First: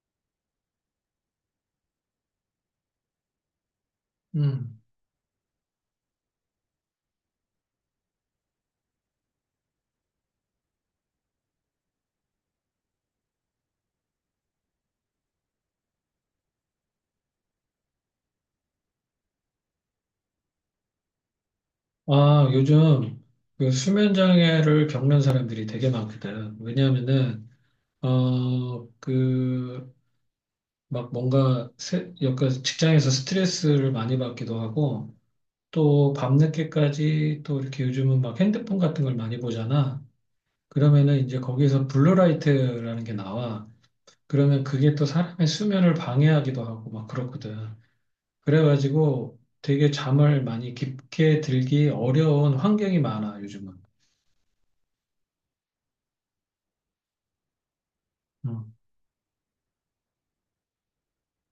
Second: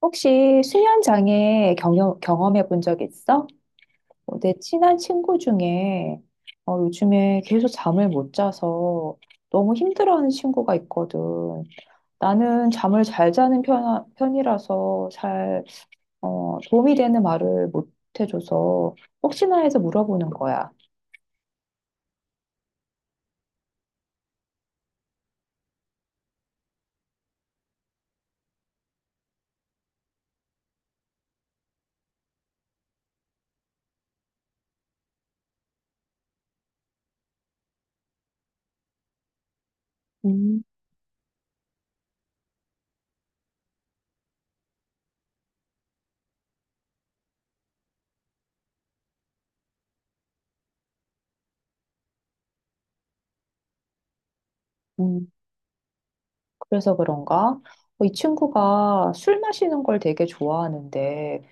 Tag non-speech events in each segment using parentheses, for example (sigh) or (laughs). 혹시 수면 장애 경험해 본 적 있어? 어, 내 음. 친한 친구 중에 요즘에 계속 잠을 못 자서 너무 힘들어하는 친구가 있거든. 나는 잠을 잘 자는 편이라서 잘 도움이 되는 말을 못 해줘서 혹시나 해서 물어보는 거야. 요즘 그 수면 장애를 겪는 사람들이 되게 많거든. 왜냐하면은 그 막 뭔가 약간 직장에서 스트레스를 많이 받기도 하고 또 밤늦게까지 또 이렇게 요즘은 막 핸드폰 같은 걸 많이 보잖아. 음. 그러면은 이제 거기에서 블루라이트라는 게 나와. 그러면 그게 또 사람의 수면을 방해하기도 하고 막 그렇거든. 그래가지고 되게 잠을 많이 깊게 들기 어려운 환경이 많아, 요즘은. 음. 그래서 그런가? 어, 이 음, 친구가 술 마시는 걸 되게 좋아하는데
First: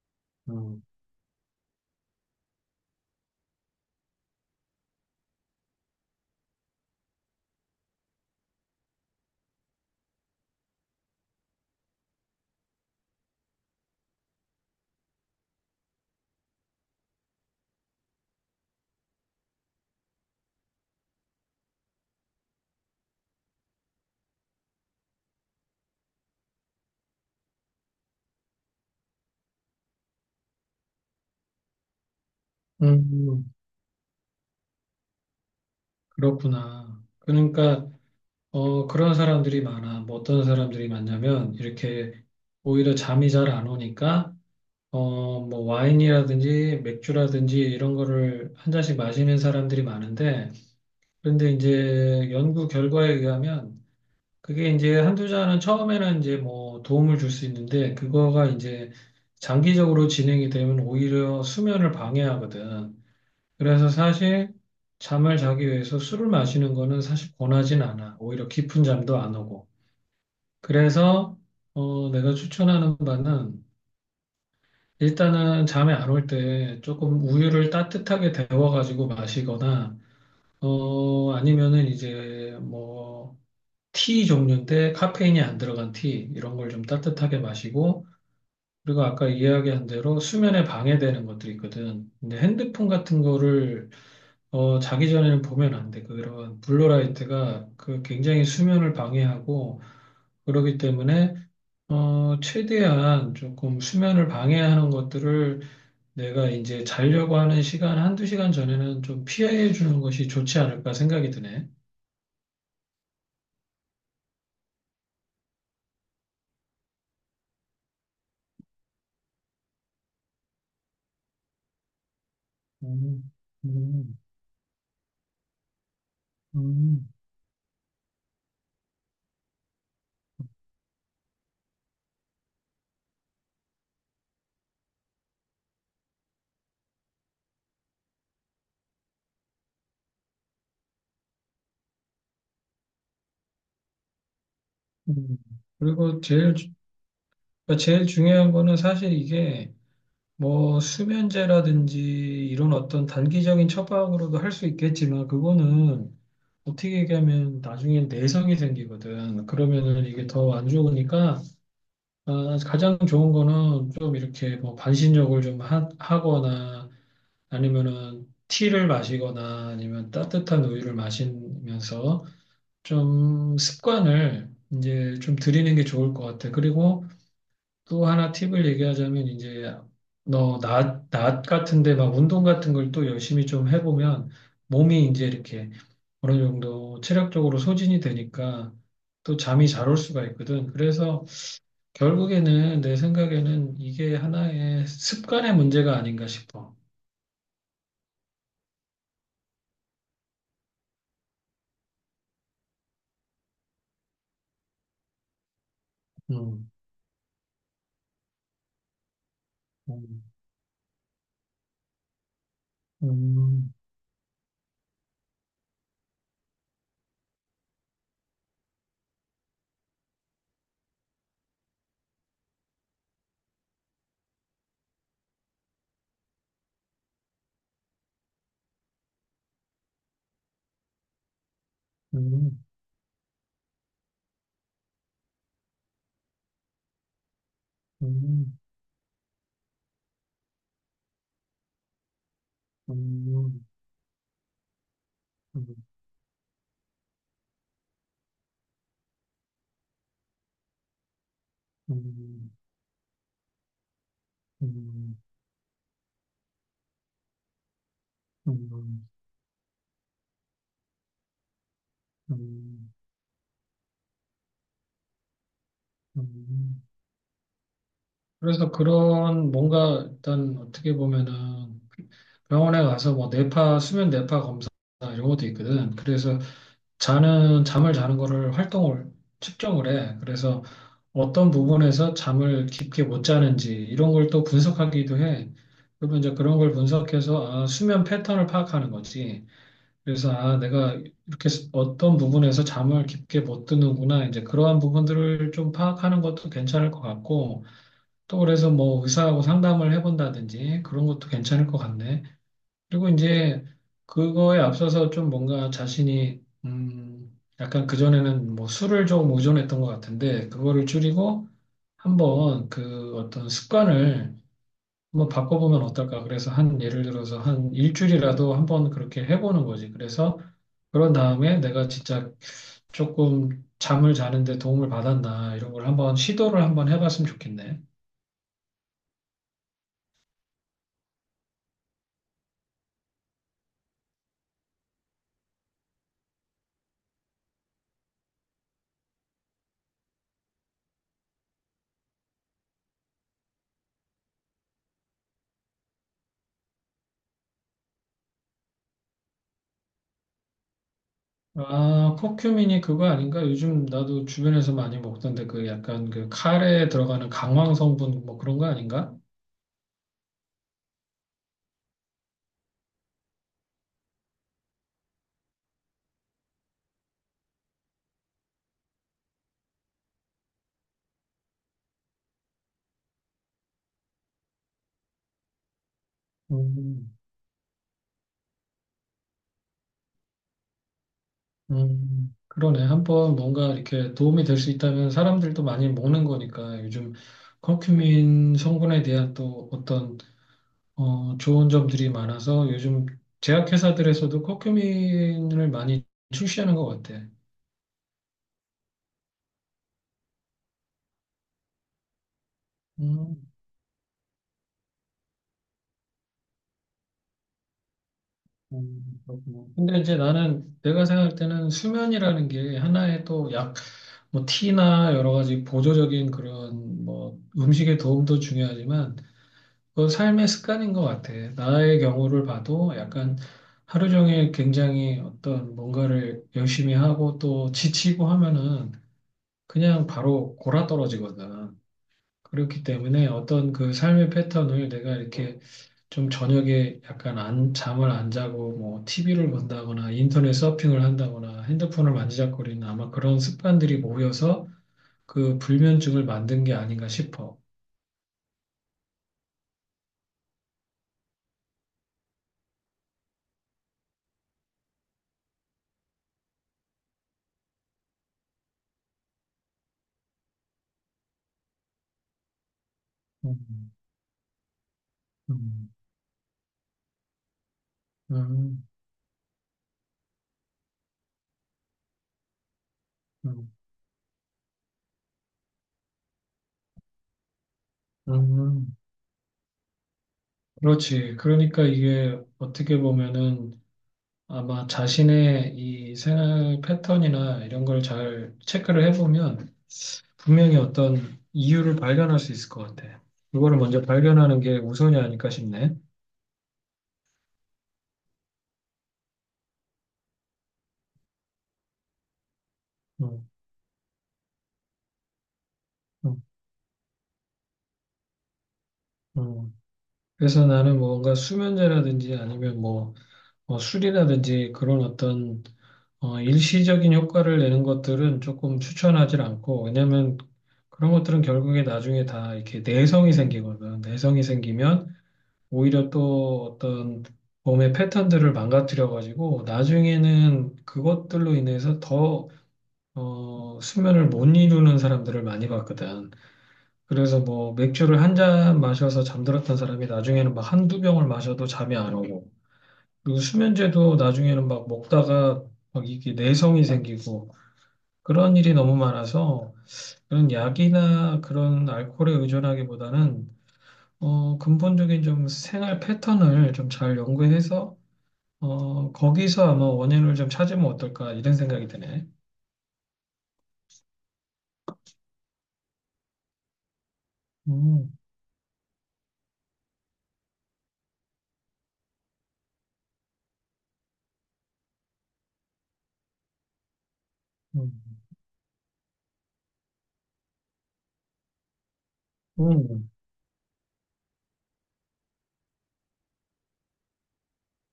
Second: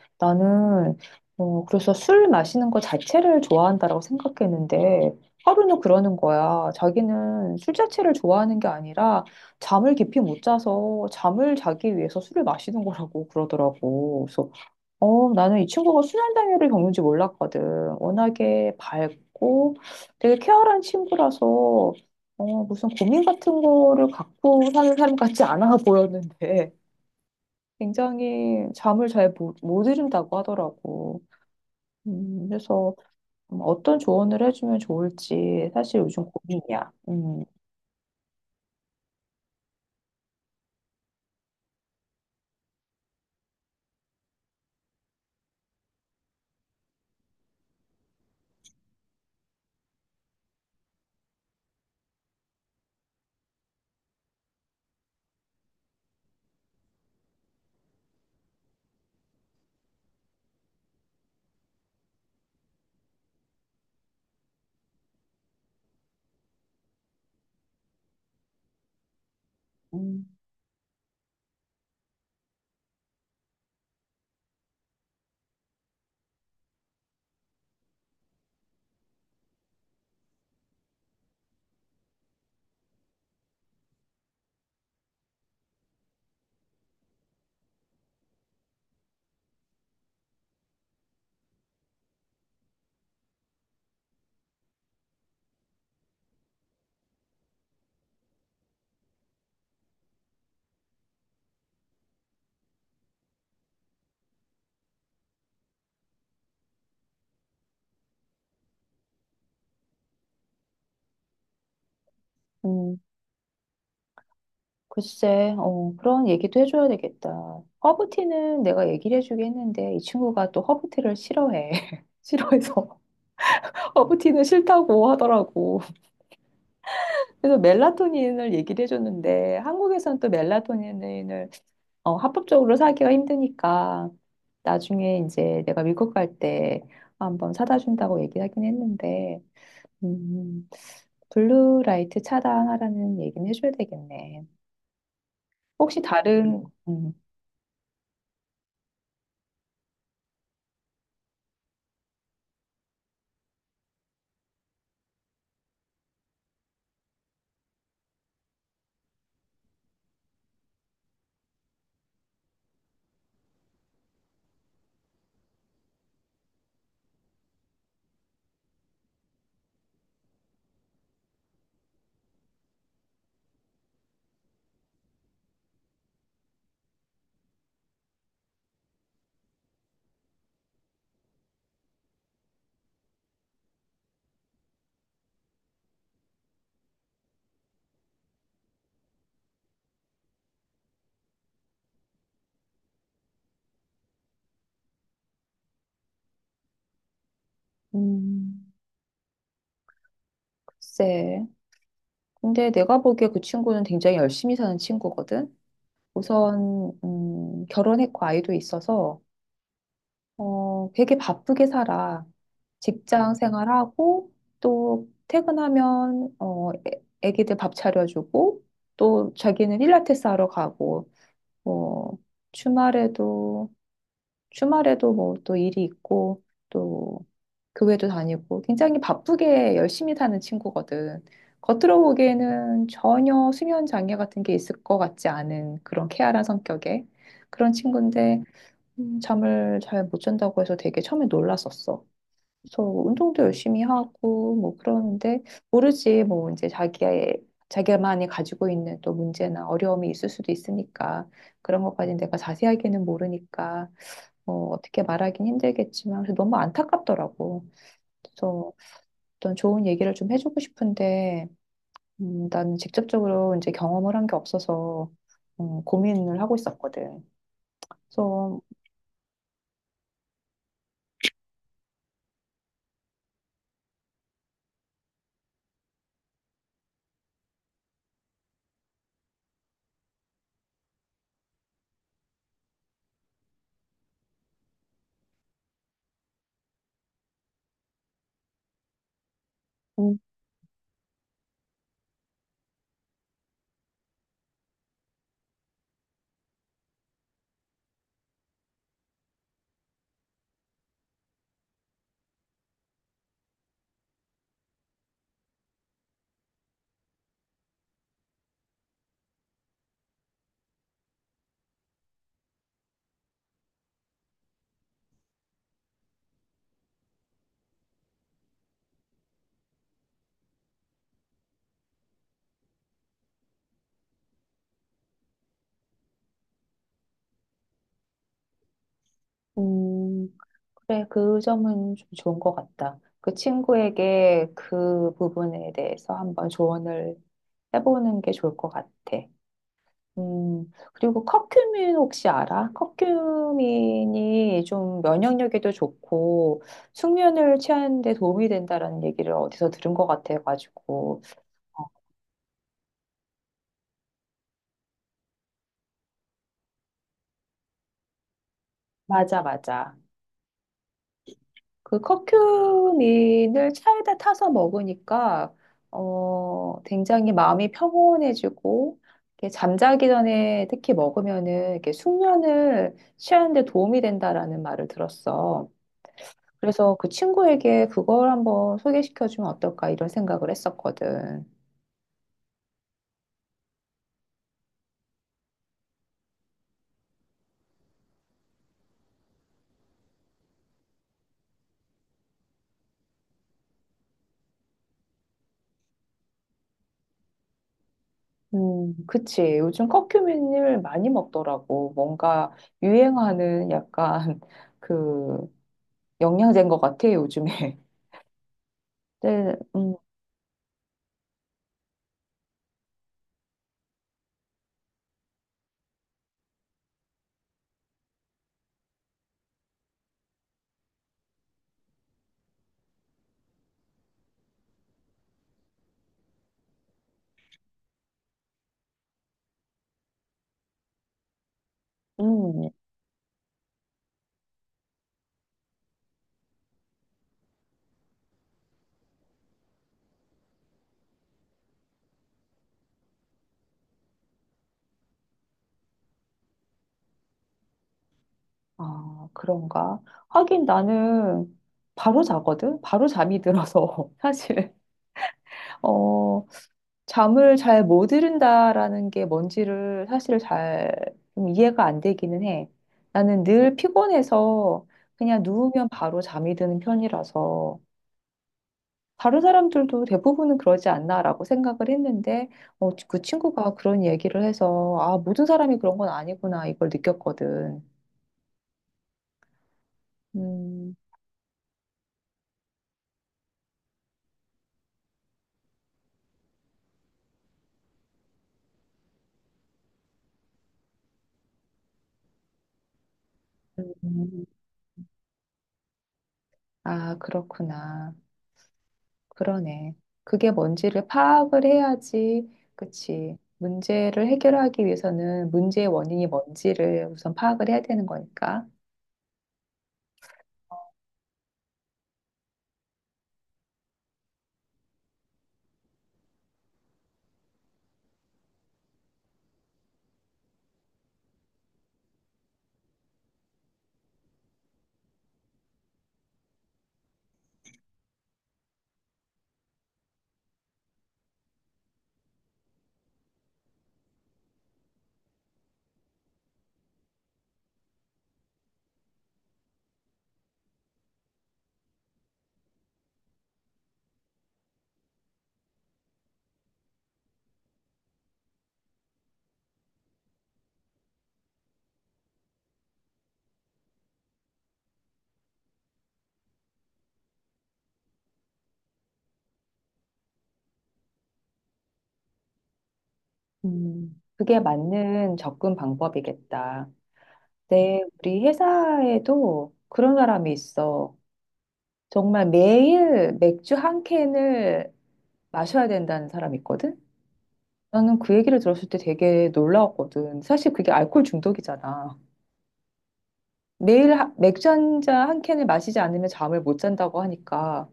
음, 나는 그래서 술 마시는 거 자체를 좋아한다라고 생각했는데 하루는 그러는 거야. 자기는 술 자체를 좋아하는 게 아니라 잠을 깊이 못 자서 잠을 자기 위해서 술을 마시는 거라고 그러더라고. 그래서 나는 이 친구가 순환장애를 겪는지 몰랐거든. 워낙에 밝고 되게 쾌활한 친구라서 어, 무슨 고민 같은 거를 갖고 사는 사람 같지 않아 (laughs) 보였는데 굉장히 잠을 잘 못 이룬다고 하더라고. 그래서 음, 어떤 조언을 해주면 좋을지 사실 요즘 고민이야. 그렇구나. 그러니까 그런 사람들이 많아. 뭐 어떤 사람들이 많냐면 이렇게 오히려 잠이 잘 안 오니까 뭐 와인이라든지 맥주라든지 이런 거를 한 잔씩 마시는 사람들이 많은데, 그런데 이제 연구 결과에 의하면 그게 이제 한두 잔은 처음에는 이제 뭐 도움을 줄 수 있는데, 그거가 이제 장기적으로 진행이 되면 오히려 수면을 방해하거든. 그래서 사실 잠을 자기 위해서 술을 마시는 거는 사실 권하진 않아. 오히려 깊은 잠도 안 오고. 음, 그래서 내가 추천하는 바는, 일단은 잠이 안올 때 조금 우유를 따뜻하게 데워가지고 마시거나 아니면은 이제 뭐 티 종류인데 카페인이 안 들어간 티 이런 걸 좀 따뜻하게 마시고, 그리고 아까 이야기한 대로 수면에 방해되는 것들이 있거든. 근데 핸드폰 같은 거를 자기 전에는 보면 안 돼. 그런 블루라이트가 그 굉장히 수면을 방해하고 그러기 때문에 최대한 조금 수면을 방해하는 것들을 내가 이제 자려고 하는 시간 한두 시간 전에는 좀 피해 주는 것이 좋지 않을까 생각이 드네. 음. 글쎄, 어, 그런 얘기도 해줘야 되겠다. 허브티는 내가 얘기를 해주긴 했는데 이 친구가 또 허브티를 싫어해. (laughs) 싫어해서 음, (laughs) 음, 허브티는 싫다고 하더라고. 음, 그래서 멜라토닌을 얘기를 해줬는데 한국에선 또 멜라토닌을 합법적으로 사기가 힘드니까 나중에 이제 내가 미국 갈 때 한번 사다 준다고 얘기하긴 했는데 음, 블루라이트 차단하라는 얘기는 해줘야 되겠네. 음. 혹시 그리고 제일 다른 그러니까 제일 중요한 거는 사실 이게 뭐 수면제라든지 이런 어떤 단기적인 처방으로도 할 수 있겠지만, 그거는 어떻게 얘기하면 나중엔 내성이 생기거든. 그러면은 이게 더 안 좋으니까 아, 가장 좋은 거는 좀 이렇게 뭐 반신욕을 좀 하거나 아니면은 티를 마시거나 아니면 따뜻한 우유를 마시면서 좀 습관을 이제 좀 들이는 게 좋을 것 같아. 그리고 또 하나 팁을 얘기하자면, 이제 너 낮 같은데 막 운동 같은 걸 또 열심히 좀 해보면 몸이 이제 이렇게 어느 정도 체력적으로 소진이 되니까 또 잠이 잘 올 수가 있거든. 그래서 결국에는 내 생각에는 이게 하나의 습관의 문제가 아닌가 싶어. 음. 글쎄. 근데 내가 보기에 그 친구는 굉장히 열심히 사는 친구거든. 음, 우선 결혼했고 아이도 있어서 음, 되게 바쁘게 살아. 직장 음, 생활하고 또 퇴근하면 어, 애기들 밥 차려주고 또 자기는 필라테스 하러 가고 뭐 주말에도 주말에도 뭐 또 일이 있고 또 교회도 다니고 굉장히 바쁘게 열심히 사는 친구거든. 겉으로 음, 보기에는 전혀 수면 장애 같은 게 있을 것 같지 않은 그런 케알한 성격의 그런 친구인데 음, 잠을 잘 못 잔다고 해서 되게 처음에 놀랐었어. 그래서 음, 뭐 운동도 음, 열심히 하고 뭐 그러는데 음, 모르지 뭐 이제 자기의 자기만이 가지고 있는 또 문제나 어려움이 있을 수도 있으니까 그런 것까지 내가 자세하게는 모르니까 음, 어떻게 음, 말하긴 힘들겠지만 그래서 너무 안타깝더라고. 그래서 음, 어떤 좋은 얘기를 좀 해주고 싶은데 나는 음. 직접적으로 이제 경험을 한 게 없어서 고민을 하고 음. 있었거든. 그래서 그래서 그런 뭔가 일단 어떻게 보면은 병원에 가서 뭐 뇌파, 수면 뇌파 검사 이런 것도 있거든. 그래서 잠을 자는 거를 활동을 측정을 해. 그래서 어떤 부분에서 잠을 깊게 못 자는지 이런 걸 또 분석하기도 해. 그러면 이제 그런 걸 분석해서 아, 수면 패턴을 파악하는 거지. 음, 그래서 아, 내가 이렇게 어떤 부분에서 잠을 깊게 못 드는구나. 이제 그러한 부분들을 좀 파악하는 것도 괜찮을 것 같고, 또 그래서 뭐 의사하고 상담을 해본다든지 그런 것도 괜찮을 것 같네. 그리고 이제 그거에 앞서서 좀 뭔가 자신이 약간 그전에는 뭐 술을 좀 의존했던 것 같은데, 그거를 줄이고 한번 그 어떤 습관을 한번 바꿔보면 어떨까. 그래서 한 예를 들어서 한 일주일이라도 한번 그렇게 해보는 거지. 그래서 그런 다음에 내가 진짜 조금 잠을 자는데 도움을 받았나 이런 걸 한번 시도를 한번 해봤으면 좋겠네. 음, 그래 그 점은 좀 좋은 것 같다. 그 친구에게 그 부분에 대해서 한번 조언을 해보는 게 좋을 것 같아. 그리고 커큐민 혹시 알아? 커큐민이 좀 면역력에도 좋고 숙면을 취하는 데 도움이 된다라는 얘기를 어디서 들은 것 같아가지고. 어, 아, 커큐민이 그거 아닌가? 요즘 나도 주변에서 많이 먹던데 그 약간 그 카레에 들어가는 강황 성분 뭐 그런 거 아닌가? 맞아, 맞아. 그 커큐민을 차에다 타서 먹으니까 굉장히 마음이 평온해지고 이렇게 잠자기 전에 특히 먹으면은 이렇게 숙면을 취하는 데 도움이 된다라는 말을 들었어. 그래서 그 음, 친구에게 그걸 한번 소개시켜주면 어떨까 이런 생각을 했었거든. 그러네. 한번 뭔가 이렇게 도움이 될 수 있다면 사람들도 많이 먹는 거니까, 요즘 커큐민 성분에 대한 또 어떤 좋은 점들이 많아서 요즘 제약회사들에서도 커큐민을 많이 출시하는 것 같아. 그치. 요즘 커큐민을 많이 먹더라고. 뭔가 음. 유행하는 약간 (laughs) 그 영양제인 것 같아, 요즘에. (laughs) 네, 그렇구나. 근데 이제 나는, 내가 생각할 때는 수면이라는 게 하나의 또 약, 뭐 티나 여러 가지 보조적인 그런 뭐 음식의 도움도 중요하지만 그 삶의 습관인 것 같아. 나의 경우를 봐도 약간 하루 종일 굉장히 어떤 뭔가를 열심히 하고 또 지치고 하면은 그냥 바로 골아 떨어지거든. 음, 그렇기 때문에 어떤 그 삶의 패턴을 내가 이렇게 좀 저녁에 약간 안, 잠을 안 자고 뭐 TV를 본다거나 인터넷 서핑을 한다거나 핸드폰을 만지작거리는 아마 그런 습관들이 모여서 그 불면증을 만든 게 아닌가 싶어. 아, 그런가. 하긴 나는 바로 자거든? 바로 잠이 들어서. (laughs) 사실. 어, 잠을 잘 못 이룬다라는 게 뭔지를 사실 잘 좀 이해가 안 되기는 해. 나는 늘 음, 피곤해서 그냥 누우면 음, 바로 잠이 드는 편이라서 음, 다른 사람들도 대부분은 그러지 않나라고 생각을 했는데 그 음, 친구가 그런 얘기를 해서 아, 모든 사람이 그런 건 아니구나 이걸 느꼈거든. 음. 음, 그렇지. 그러니까 이게 어떻게 보면은 아마 자신의 이 생활 패턴이나 이런 걸 잘 체크를 해보면 분명히 어떤 이유를 발견할 수 있을 것 같아. 이거를 먼저 음, 발견하는 게 우선이 아닐까 싶네. 아, 그렇구나. 그러네. 그게 뭔지를 파악을 해야지, 그치. 음. 문제를 해결하기 위해서는 문제의 원인이 어, 뭔지를 우선 파악을 해야 되는 거니까. 어. 그래서 나는 뭔가 수면제라든지 아니면 뭐 술이라든지 그런 어떤 일시적인 효과를 내는 것들은 조금 추천하지 않고, 왜냐면 그런 것들은 결국에 나중에 다 이렇게 내성이 생기거든. 내성이 생기면 오히려 또 어떤 몸의 패턴들을 망가뜨려 가지고 나중에는 그것들로 인해서 더 수면을 못 이루는 사람들을 많이 봤거든. 그래서 뭐 맥주를 한 잔 마셔서 잠들었던 사람이 나중에는 막 한두 병을 마셔도 잠이 안 오고, 그리고 수면제도 나중에는 막 먹다가 막 이게 내성이 생기고, 그런 일이 너무 많아서 그런 약이나 그런 알코올에 의존하기보다는 근본적인 좀 생활 패턴을 좀 잘 연구해서 거기서 아마 원인을 좀 찾으면 어떨까, 이런 생각이 드네. 그게 맞는 접근 방법이겠다. 네, 음, 우리 회사에도 그런 사람이 있어. 정말 매일 맥주 한 캔을 마셔야 된다는 사람이 있거든? 음, 나는 그 얘기를 들었을 때 되게 놀라웠거든. 사실 그게 알코올 중독이잖아. 음, 매일 맥주 한잔 한 캔을 마시지 않으면 잠을 못 잔다고 하니까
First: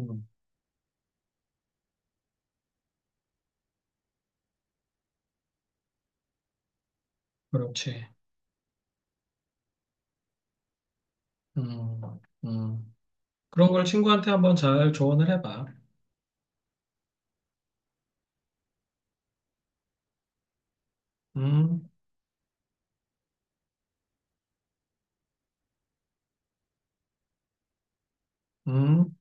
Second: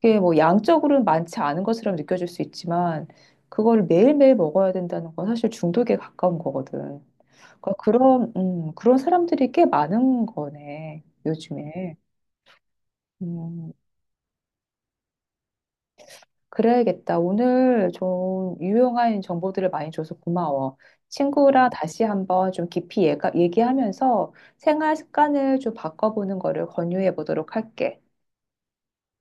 그게 뭐 양적으로는 많지 않은 것처럼 느껴질 수 있지만 그걸 매일매일 먹어야 된다는 건 사실 중독에 가까운 거거든. 그러니까 그렇지. 그런 그런 사람들이 꽤 많은 거네, 요즘에. 음, 음. 그런 음, 걸 친구한테 한번 잘 조언을 해봐. 그래야겠다. 오늘 좀 유용한 정보들을 많이 줘서 고마워. 친구랑 음, 다시 한번 좀 깊이 얘기하면서 생활 습관을 좀 바꿔보는 거를 권유해 보도록 할게. 음.